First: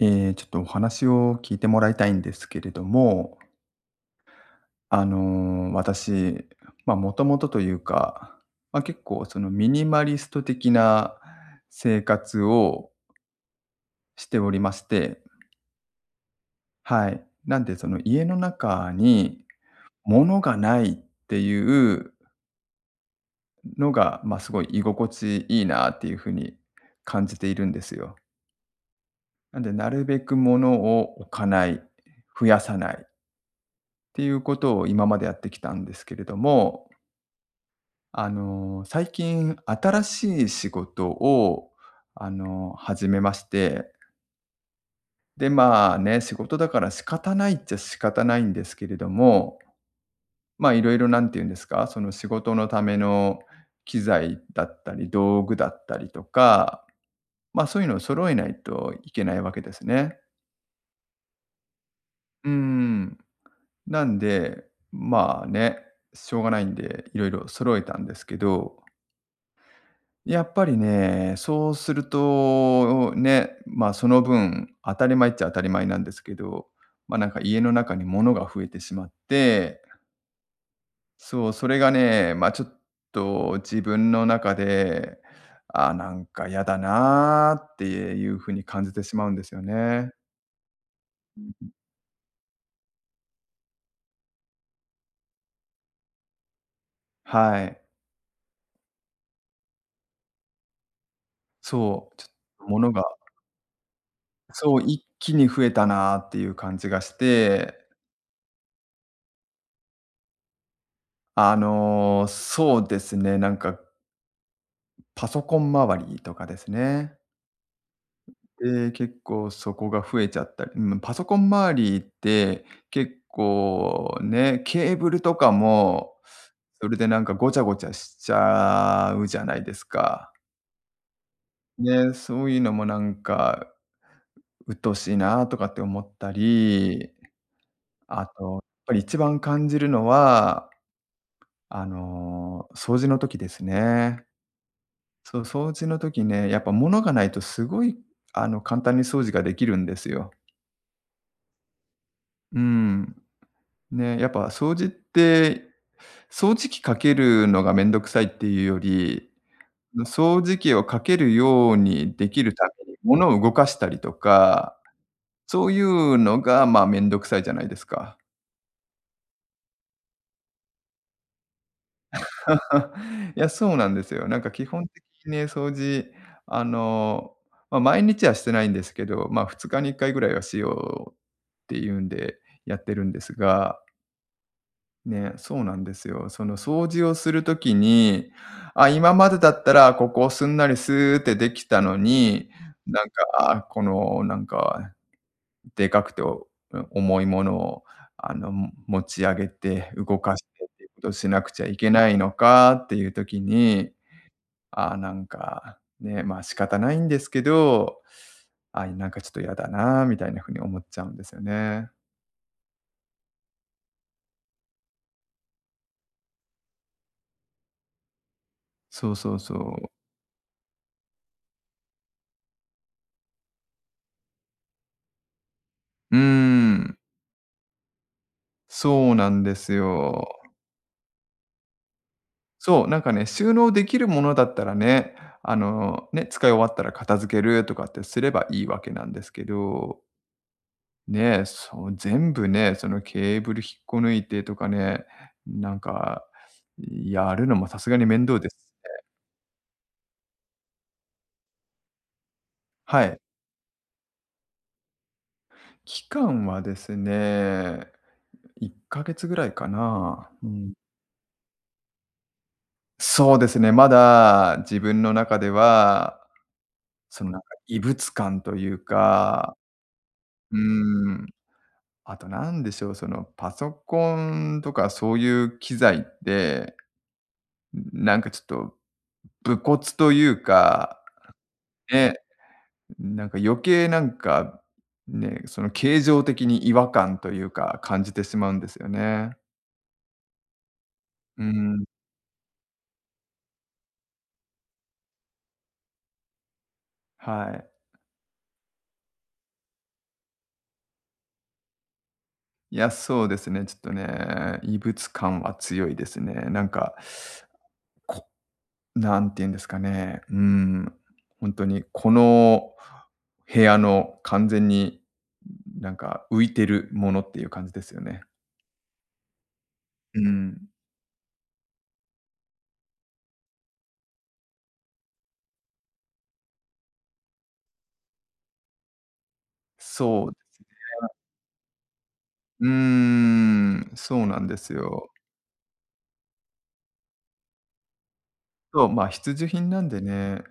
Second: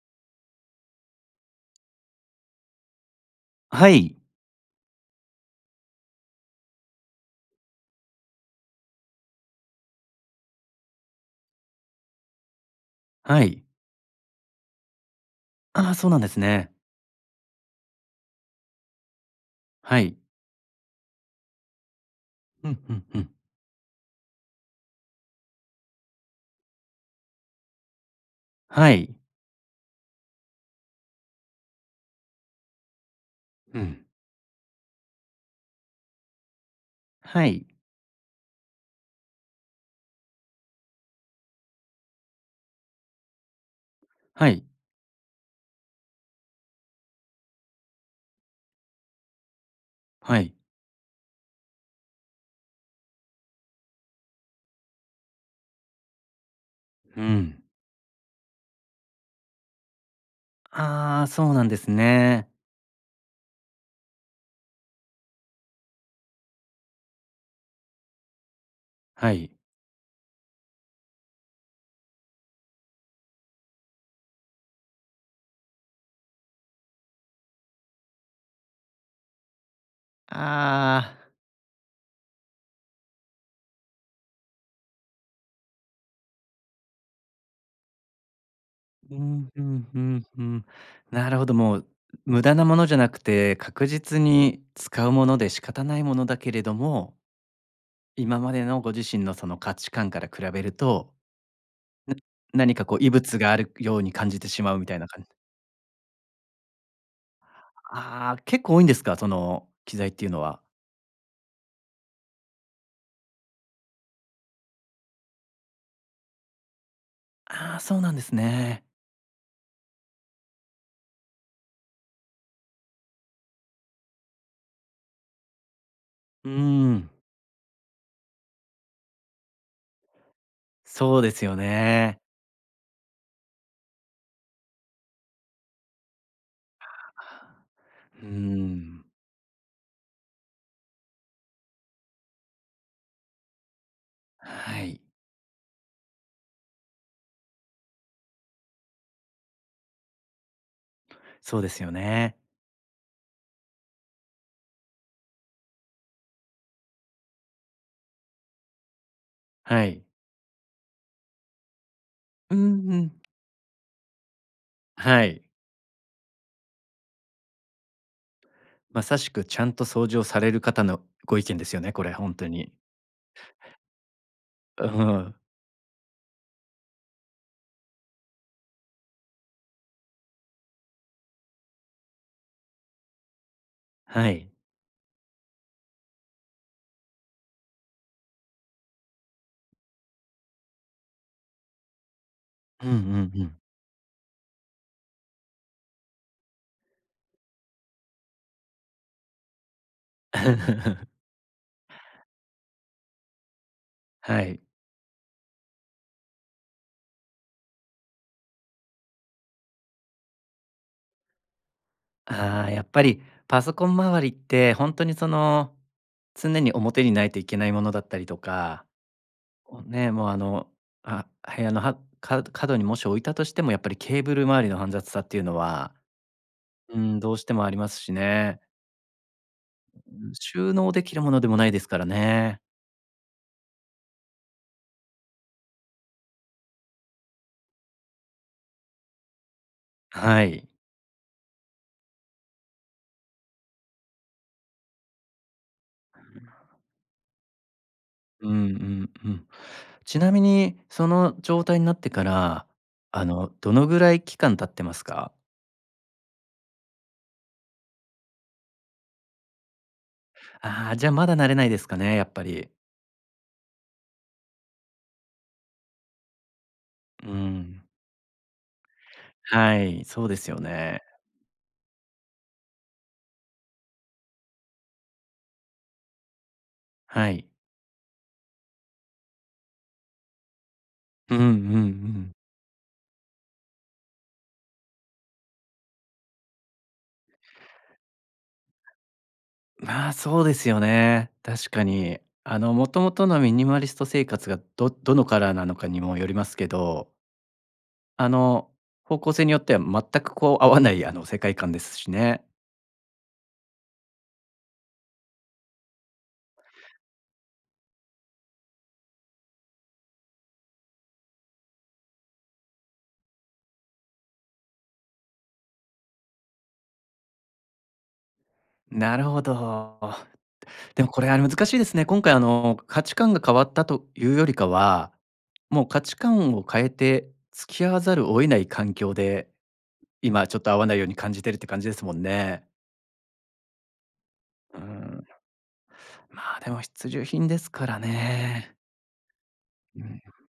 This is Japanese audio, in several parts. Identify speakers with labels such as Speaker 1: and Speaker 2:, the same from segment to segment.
Speaker 1: ええ、ちょっとお話を聞いてもらいたいんですけれども。
Speaker 2: はい。
Speaker 1: あの、私ま、もともとというか、ま、結構そのミニマリスト的な生活を
Speaker 2: はい。
Speaker 1: しておりまして。
Speaker 2: ああ、そうなんですね。
Speaker 1: はい。なんでその家の中に
Speaker 2: はい。
Speaker 1: 物がないっていう
Speaker 2: うんうんうん。
Speaker 1: のが、ま、すごい居心地いいなっていうふうに感じているんですよ。
Speaker 2: はい。
Speaker 1: なんでなるべく物を置かない、増やさない。
Speaker 2: うん。
Speaker 1: ていうことを今までやってきたんですけれども。
Speaker 2: はい。
Speaker 1: あの、最近新しい仕事を、あの、始めまして。
Speaker 2: はい。
Speaker 1: でまあね、仕事だから仕方ないっちゃ仕方ないんですけれども、
Speaker 2: はい。
Speaker 1: まいろいろ何て言うんですか、その仕事のための機材だったり道具だったりとか、
Speaker 2: うん。
Speaker 1: まそういうのを揃えないといけないわけですね。
Speaker 2: ああ、そうなんですね。
Speaker 1: うーん、なんで、ん、まあね、しょうがないんで色々、揃えたんですけど。
Speaker 2: はい。
Speaker 1: やっぱりね、そうすると、お、ね、ん、まあ、その分当たり前っちゃ当たり前なんですけど、ま、なんか家の中に物が増えてしまって
Speaker 2: ああ。
Speaker 1: そう、それがね、ま、ちょっと自分の中で、「あ、なんか嫌だな」っていうふうに感じて
Speaker 2: う
Speaker 1: しまうんで
Speaker 2: ん、
Speaker 1: す
Speaker 2: ふ
Speaker 1: よ
Speaker 2: んふ
Speaker 1: ね。
Speaker 2: んふん。なる
Speaker 1: う
Speaker 2: ほど、
Speaker 1: うん。
Speaker 2: もう、う無駄なものじゃなくて、確実に使うもので仕方ないものだけれども
Speaker 1: はい。
Speaker 2: 今までのご自身のその価値観から比べると、
Speaker 1: そ
Speaker 2: うん、
Speaker 1: う、ちょ
Speaker 2: 何
Speaker 1: も
Speaker 2: か
Speaker 1: の
Speaker 2: こう
Speaker 1: が
Speaker 2: 異物があるくように感じて
Speaker 1: う
Speaker 2: しま
Speaker 1: そ
Speaker 2: う
Speaker 1: う、
Speaker 2: みたい
Speaker 1: 一
Speaker 2: な感じで。
Speaker 1: 気に増えたなっていう感じがして
Speaker 2: ああああ、結構多いんですか、その、機材っていうのは。
Speaker 1: あの、そうですね、なんかパソコン周りとかですね。
Speaker 2: ああ、そうなんですね。
Speaker 1: で、結構そこが増えちゃったり、うむ、パソコン周りって結構ね、ケーブルとかも
Speaker 2: うー
Speaker 1: それで
Speaker 2: ん。
Speaker 1: なんかごちゃごちゃしちゃうじゃないですか。
Speaker 2: そうですよ
Speaker 1: ね、
Speaker 2: ね。
Speaker 1: そういうのもなんか、うっとおしいなあとかって思ったり。
Speaker 2: ふ
Speaker 1: あ
Speaker 2: ー
Speaker 1: と、っぱり
Speaker 2: ん。
Speaker 1: 一番感じるのは、あの、掃除の時ですね。
Speaker 2: はい。
Speaker 1: そう、掃除の時ね、やっぱ物がないとすごいあの簡単に掃除ができるんですよ。
Speaker 2: そうですよね。
Speaker 1: うーん。ね、やっぱ掃除って、掃除機かけるのが面倒くさいっていうより、
Speaker 2: はい。
Speaker 1: 掃除機をかけるようにできる
Speaker 2: うん
Speaker 1: ため
Speaker 2: う
Speaker 1: に、
Speaker 2: ん。
Speaker 1: 物を動かしたりとか、
Speaker 2: はい。
Speaker 1: そういうのがまあ、面倒くさいじゃないですか。
Speaker 2: まさしくちゃんと掃除をされる方のご意見ですよね、これ本当に。
Speaker 1: いや、そうなんですよ。なんか基
Speaker 2: う
Speaker 1: 本的に
Speaker 2: ん。
Speaker 1: ね、掃除、あの、ま毎日はしてないんですけど、ま2日に1回ぐらいはしようっていうんでやってるんですが
Speaker 2: はい。
Speaker 1: ね、そうなんですよ。その掃除をする時に、あ、今までだったらここをすんなりすってできたのに、
Speaker 2: うんう
Speaker 1: なん
Speaker 2: んうん。
Speaker 1: かこのなんか、でかくて重いものをあの持ち上げて動かしてっていうことをしなくちゃいけないのかっていう時に、
Speaker 2: はい。
Speaker 1: ああ、なんか、ね、まあ、仕方ないんですけど、ああ、なんかちょっと嫌だなみたいな風に思っちゃうんですよね。
Speaker 2: ああ。やっぱり、パソコン周りって、ほんとに、その、常に表にないといけないものだったりとか。
Speaker 1: そうそうそ
Speaker 2: お、
Speaker 1: う。
Speaker 2: ね、もうあの、あ、部屋のはかうと角にもし置いたとしても、やっぱりケーブル周りの煩雑さっていうのは
Speaker 1: うーん。
Speaker 2: うん、どうしても、ありますしね。
Speaker 1: そうなんですよ。
Speaker 2: んん。収納できるものでも、ないですからね。
Speaker 1: そう。なんかね、収納できるものだったらね。あの、ね。使い終わったら、片付けるとかってすれば、いいわけなんですけど
Speaker 2: あ、はい。
Speaker 1: ね。そう、全部ね、その、ケーブル引っこ抜いてとかね、なんか、やるのも、さすがに面倒
Speaker 2: うん
Speaker 1: で
Speaker 2: う
Speaker 1: すしね。
Speaker 2: ん、うふん。ちなみに、その状態になってから、
Speaker 1: はい。
Speaker 2: あの、どのぐらい期間経ってますか？
Speaker 1: 期間はですね、1か月ぐらいかな。うん。
Speaker 2: ああ、じゃ、まだ、慣れないですかね。やっぱり。
Speaker 1: そうですね。まだ、自分の中では、その
Speaker 2: う
Speaker 1: なんか、異
Speaker 2: ん。
Speaker 1: 物感というか。
Speaker 2: はい、そうです
Speaker 1: う
Speaker 2: よ
Speaker 1: ー
Speaker 2: ね。
Speaker 1: ん。あと、なんでしょう。その、パソコンとか、そういう機材って、
Speaker 2: はい。
Speaker 1: んん、なんかちょっと、ん、無骨というか、
Speaker 2: ふふん、うふん、うふ
Speaker 1: ね。
Speaker 2: ん。
Speaker 1: んん、なんか、余計なんか、ん、ね、その形状的に、違和感というか、感じてしまうんですよ
Speaker 2: は
Speaker 1: ね。
Speaker 2: い。まあ、そうですよね。
Speaker 1: うー
Speaker 2: 確か
Speaker 1: ん。
Speaker 2: に。あの、もともとのミニマリスト生活が、どどのカラーなのかにも、よりますけど
Speaker 1: はい。
Speaker 2: あの、方向性によっては、全くこう、合わない、あの、世界観ですしね。
Speaker 1: いや、そうですね。ちょっとね。異物感は強いですね。なんか こう、なんて言うんですかね。うーん。ほんとに、この部屋の、完全に、んん、なんか、浮いてるものっていう感じですよね。
Speaker 2: なるほど。
Speaker 1: うん。
Speaker 2: でもこれは難しいですね。今回あの価値観が変わったというよりかは、もう価値観を変えて付き合わざるを得ない環境で、
Speaker 1: そうで
Speaker 2: 今ちょ
Speaker 1: す
Speaker 2: っと合わないよう
Speaker 1: ね。
Speaker 2: に感じてるって感じですもんね。
Speaker 1: うーん、そうなんです
Speaker 2: う
Speaker 1: よ。
Speaker 2: ん。まあでも必需品ですからね。
Speaker 1: そう、まあ必需品なん
Speaker 2: う
Speaker 1: で
Speaker 2: ん。
Speaker 1: ね、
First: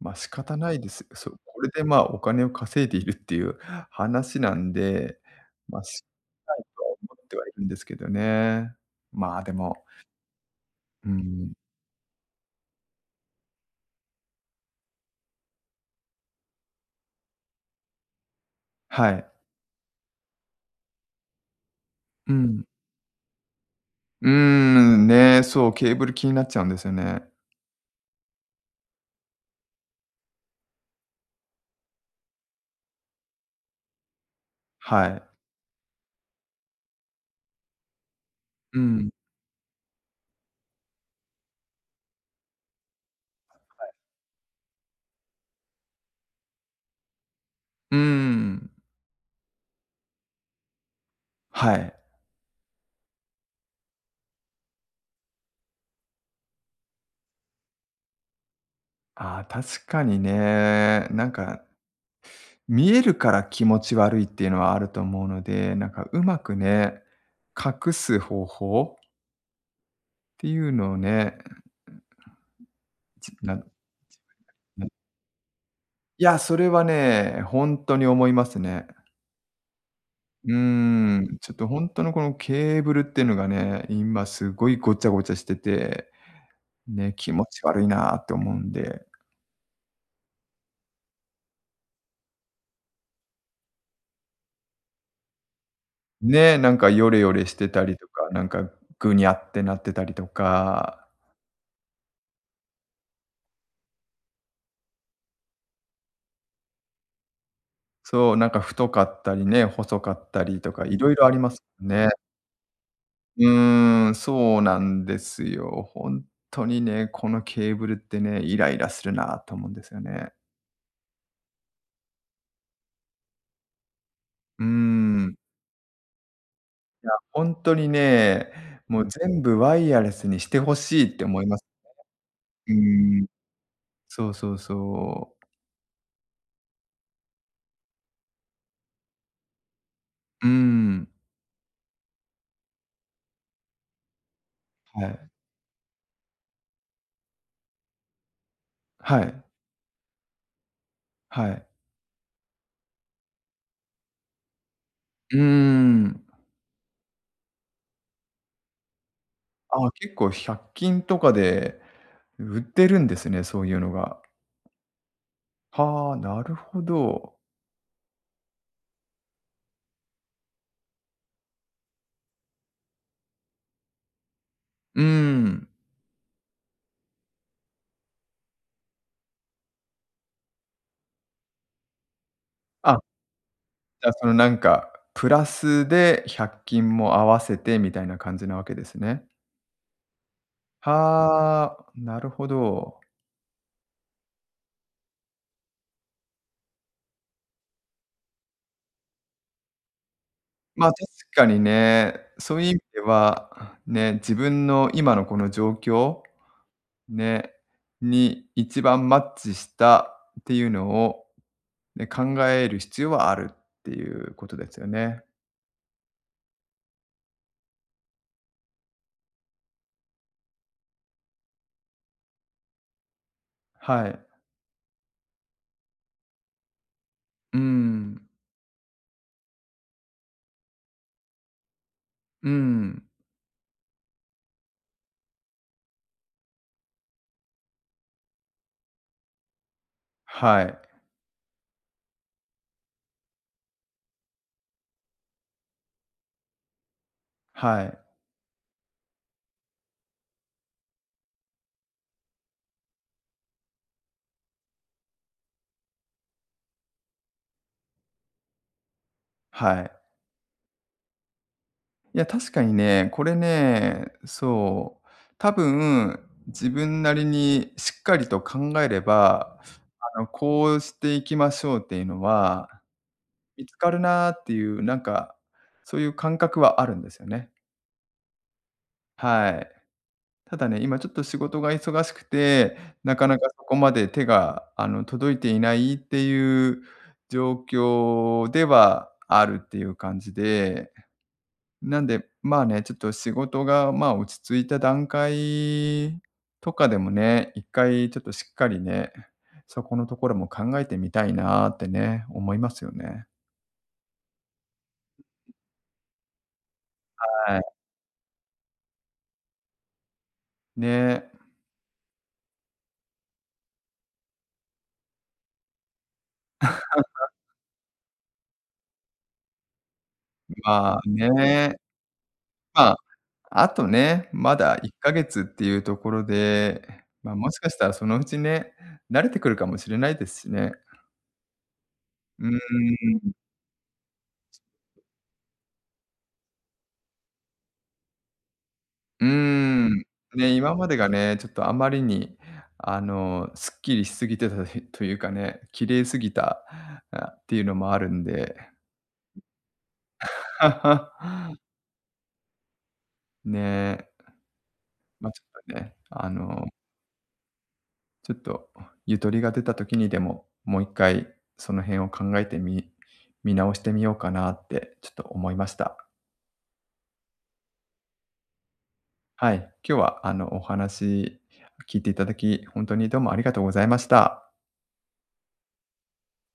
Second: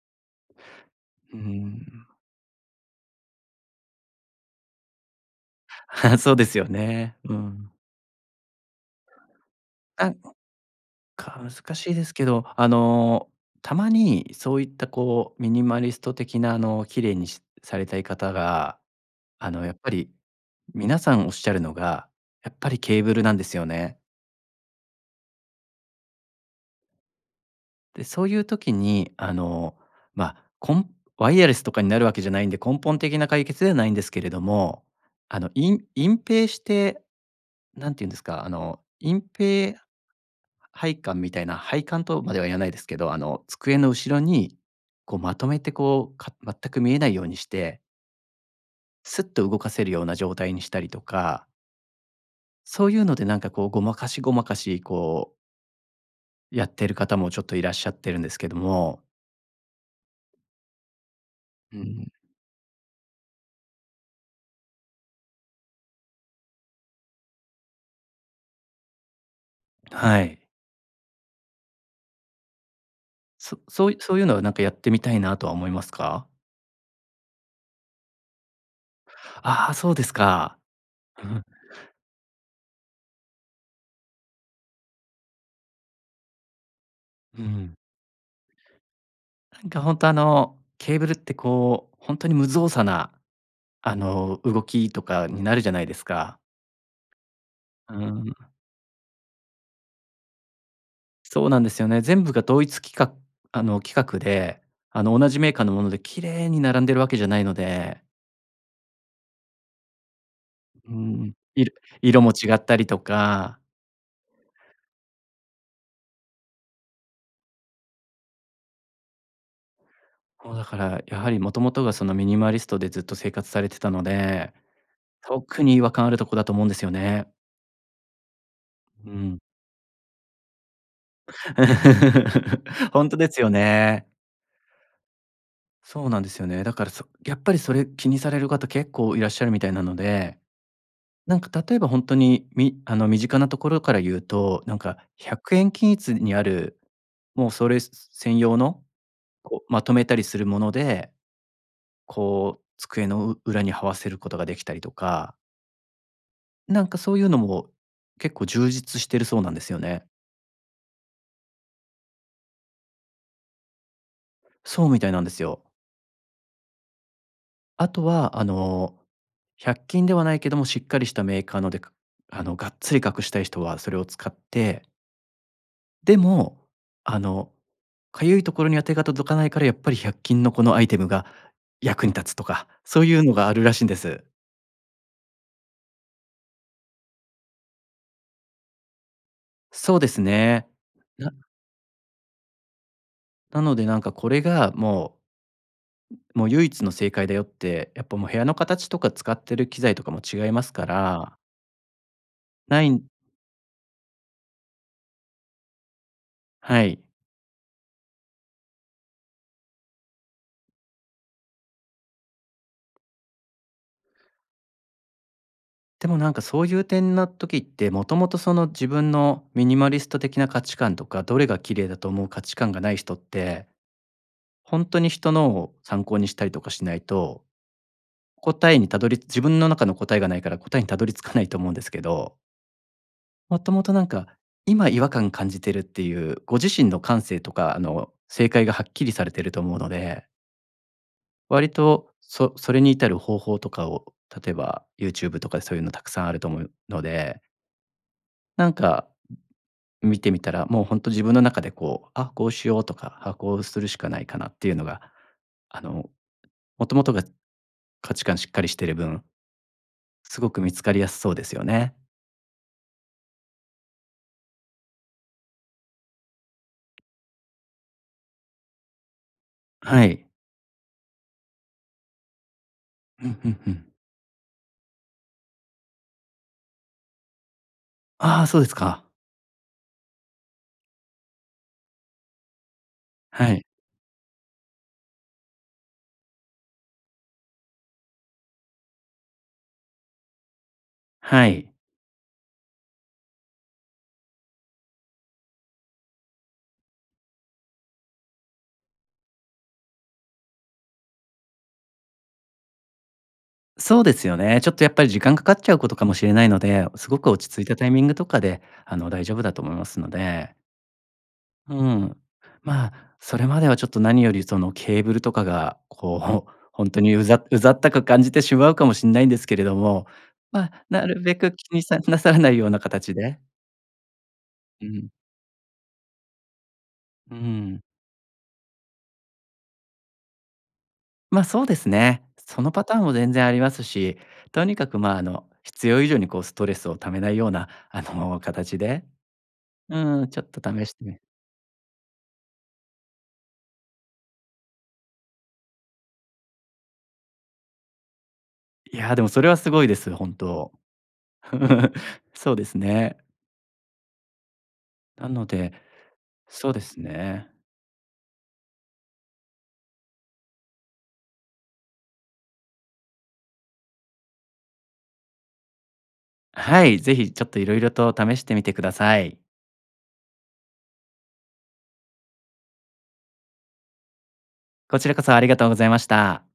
Speaker 1: ま仕方ないです。そ
Speaker 2: うー
Speaker 1: う、これでまあ、
Speaker 2: ん。
Speaker 1: お金を稼いでいるっていう話なんで、ま仕方
Speaker 2: そうで
Speaker 1: な
Speaker 2: す
Speaker 1: い
Speaker 2: よ
Speaker 1: とは思
Speaker 2: ね。
Speaker 1: っ
Speaker 2: う
Speaker 1: てはいるん
Speaker 2: ん。
Speaker 1: ですけどね。まあ、でも、
Speaker 2: あの、
Speaker 1: う
Speaker 2: か
Speaker 1: ん。
Speaker 2: 難しいですけど、あのたまにそういったこうミニマリスト的なあの綺麗にしされたい方が、
Speaker 1: はい。
Speaker 2: あのやっぱり、皆さんおっしゃるのが、
Speaker 1: う
Speaker 2: やっ
Speaker 1: ん。
Speaker 2: ぱりケーブルなんですよね。
Speaker 1: うーん、ね、そう、ケーブル気になっちゃうんですよね。
Speaker 2: で、そういう時にあのま、こんワイヤレスとかになるわけじゃないんで、根本的な解決ではないんですけれども、
Speaker 1: はい。
Speaker 2: あのいん隠蔽して、何て言うんですか、あ
Speaker 1: う
Speaker 2: の
Speaker 1: ん。
Speaker 2: 隠蔽配管みたいな配管とまでは言わないですけど、あの机
Speaker 1: は
Speaker 2: の
Speaker 1: い。
Speaker 2: 後ろにこうまとめてこうか全く見えないようにして。
Speaker 1: うーん。
Speaker 2: すっと動かせるような状態にしたりとか
Speaker 1: はい。
Speaker 2: そういうので、なんか、こう、ごまかしごまかし、こうやってる方もちょっといらっしゃってるんですけども。
Speaker 1: ああ、確かにね。なんか、
Speaker 2: うん。
Speaker 1: 見えるから気持ち悪いっていうのはあると思うので、なんか、うまくね、隠す方法
Speaker 2: はい。
Speaker 1: ていうのをね。え、うん、うん、なう
Speaker 2: そ
Speaker 1: ん、
Speaker 2: そういそ
Speaker 1: ち
Speaker 2: ういうのは、なんか、やっ
Speaker 1: なぐち ぼ
Speaker 2: てみたいなとは思います
Speaker 1: い
Speaker 2: か？
Speaker 1: や、それはね、ほんとに思いますね。
Speaker 2: ああ、そうです
Speaker 1: うー
Speaker 2: か。う
Speaker 1: ん、
Speaker 2: ん。
Speaker 1: ちょっと、ほんとの、この、ケーブルってのがね、今すごいごちゃごちゃしてて、ね、気
Speaker 2: う
Speaker 1: 持ち
Speaker 2: ん。
Speaker 1: 悪いなと思うんで。
Speaker 2: なんか、ほんと、あの、ケーブルって、こう、ほんとに無造作な、あの、動きとかになるじゃないですか。
Speaker 1: ね、なんか、ヨレヨレしてた
Speaker 2: う
Speaker 1: り
Speaker 2: ー
Speaker 1: とか、な
Speaker 2: ん。
Speaker 1: んか、ぐにゃってなってたりとか。
Speaker 2: そうなんですよね。全部が同一きかあの、規格で、あの、同じメーカーのもので綺麗に並んでるわけじゃないので。
Speaker 1: そう。なんか、太かったりね、細かったりとか
Speaker 2: うう
Speaker 1: い
Speaker 2: ー
Speaker 1: ろいろあ
Speaker 2: ん、
Speaker 1: ります。
Speaker 2: いる
Speaker 1: ね。
Speaker 2: 色も違ったりと
Speaker 1: う
Speaker 2: か。
Speaker 1: ーん、そうなんですよ。ほんっとにね、このケーブルってね、イライラするなと思うんですよね。
Speaker 2: もう、だから、やはり元々が、その、ミニマリストでずっと生活されてたので、
Speaker 1: うーん。
Speaker 2: 特に違和感あるとこだと思うんですよ
Speaker 1: いや、
Speaker 2: ね。
Speaker 1: ほんとにね、もう
Speaker 2: うん。
Speaker 1: 全部ワイヤレスにして欲しいって思います。う
Speaker 2: ほんと
Speaker 1: ーん。
Speaker 2: ですよね。
Speaker 1: そうそうそう。
Speaker 2: そうなんですよね。だからそやっぱりそれ、気にされる方結構いらっしゃるみたいなので、
Speaker 1: うーん。
Speaker 2: なんか、例えばほんとに、みあの、身近なところから言うと、なんか、
Speaker 1: は
Speaker 2: ひ
Speaker 1: い。
Speaker 2: ゃくえん均一にある、もうそれすす専用の、
Speaker 1: はい。
Speaker 2: こう、まとめたりするもので、
Speaker 1: はい。
Speaker 2: こう、机のう裏に這わせることができたりとか
Speaker 1: うーん。
Speaker 2: なんかそういうのも結構充実してるそうなんですよ
Speaker 1: ああ、
Speaker 2: ね。
Speaker 1: 結構百均とかで売ってるんですね、そういうのが。
Speaker 2: そうみたいなんですよ。
Speaker 1: はあ、なるほど。
Speaker 2: あとは、あの、百均ではないけども、しっかりしたメーカーので、かあの、がっつり隠したい人はそれを使って。
Speaker 1: うん。
Speaker 2: でも、あのかゆいところには手が届かないから、やっぱり百均のこのアイテムが役に立つとか、
Speaker 1: あ。
Speaker 2: そういうのがあるらしいんで
Speaker 1: じゃあ
Speaker 2: す。
Speaker 1: そのなんかプラスで百均も合わせてみたいな感じなわけですね。
Speaker 2: そうですね。な
Speaker 1: はあ、なるほど。
Speaker 2: なので、なんかこれがもうもう唯一の正解だよって、やっぱもう部屋の形とか使ってる機材とかも違いますか
Speaker 1: ま確
Speaker 2: ら
Speaker 1: かにね、そういう意味
Speaker 2: ない
Speaker 1: で
Speaker 2: ん
Speaker 1: はね、自分の今のこの状況、
Speaker 2: はい。
Speaker 1: ねに一番マッチしたっていうのをね、考える必要はあるっていうことですよね。
Speaker 2: でもなんかそういう点な時って、もともとその自分のミニマリスト的な価値観とか、どれが綺麗だと思う価値観がない人って、
Speaker 1: はい。
Speaker 2: ほんとに人のを参考にしたりとかしないと、
Speaker 1: うん。
Speaker 2: 答えにたどり自分の中の答えがないから答えにたどり着かないと思うんですけど。
Speaker 1: うん。
Speaker 2: もともとなんか、今違和感感じてるっていう、ご自身の感性とか、あの、正解がはっきりされてると思うので
Speaker 1: はい。
Speaker 2: 割と、そそれに至る方法とかを、例えばユーチューブとかでそういうのたくさんあると思うので
Speaker 1: はい。
Speaker 2: なんか、ん、見てみたら、もうほんと自分の中でこう、あ、こうしようとか、あ、こうするしかないかなっていうのが、あの、もともとが価値観しっかりしてる分
Speaker 1: はい。
Speaker 2: すごく見つかりやすそうですよね。
Speaker 1: いや確かにね、これね、そう、多分自分なりにしっかりと考えれば、
Speaker 2: は
Speaker 1: あ
Speaker 2: い。
Speaker 1: の、こうしていきましょうっていうのは、
Speaker 2: うん、ふん
Speaker 1: 見
Speaker 2: ふ
Speaker 1: つ
Speaker 2: ん。
Speaker 1: かるなっていうなんか、そういう感覚はあるんですよね。
Speaker 2: ああ、そうですか。
Speaker 1: はい。ただね、今ちょっと仕事が忙しくて、なかなか
Speaker 2: は
Speaker 1: そ
Speaker 2: い。
Speaker 1: こまで手が、あの、届いていないっていう状況ではあるっていう感じで、
Speaker 2: はい。
Speaker 1: なんで、まあね、ちょっと仕事がまあ、落ち着いた段階とかでもね、一回ちょっとしっかりね、そこのところも考えてみたいなってね、思いますよね。
Speaker 2: そうですよね。ちょっとやっぱり時
Speaker 1: う
Speaker 2: 間かか
Speaker 1: う
Speaker 2: っちゃうことかもしれないので、お、すごく落ち
Speaker 1: は
Speaker 2: 着い
Speaker 1: い。
Speaker 2: たタイミングとかであの、大丈夫だと思いますので。
Speaker 1: ね。
Speaker 2: うーん。まあ、それまではちょっと何よりそのケーブルとかがこう、ほんとにう ざうざったく感じてしまうかもしんないんですけれども、
Speaker 1: んん、
Speaker 2: ま、
Speaker 1: ま
Speaker 2: な
Speaker 1: あ
Speaker 2: るべく気
Speaker 1: ね。
Speaker 2: にさなさらないような
Speaker 1: まあ、
Speaker 2: 形で
Speaker 1: あとね、まだ
Speaker 2: う
Speaker 1: いっ
Speaker 2: ん。
Speaker 1: かげつっていうところで、え、
Speaker 2: う
Speaker 1: ま、
Speaker 2: ー
Speaker 1: もしかし
Speaker 2: ん。
Speaker 1: たらそのうちね、慣れてくるかもしれないですしね。
Speaker 2: ま、そうですね。
Speaker 1: うー
Speaker 2: そのパターンも
Speaker 1: ん。
Speaker 2: 全然ありますし、とにかくまあの必要以上にこうストレスを溜めないような、あの、形で。
Speaker 1: うーん、
Speaker 2: うん、ちょっ
Speaker 1: ね、
Speaker 2: と
Speaker 1: 今
Speaker 2: 試
Speaker 1: ま
Speaker 2: し
Speaker 1: で
Speaker 2: て
Speaker 1: が
Speaker 2: み
Speaker 1: ね、ちょっとあまりにあの、すっきりしすぎてとひっというかね、ん、綺麗すぎた、あ、っていうのもあるんで。う
Speaker 2: いや、でもそれはすごいです、本当。そうですね。
Speaker 1: ね。
Speaker 2: な
Speaker 1: ま、ちょ
Speaker 2: の
Speaker 1: っ
Speaker 2: で、
Speaker 1: とね、あの
Speaker 2: そうですね。
Speaker 1: ちょっとゆとりが出た時にでも、もう1回その辺を考えてみ見直してみようかなってちょっと思いました。
Speaker 2: あ、はい、是非ちょっと色々と試してみてください。
Speaker 1: はい、今日はあのお話聞いていただき、ほんとにどうもありがとうございました。
Speaker 2: こちらこそありがとうございました。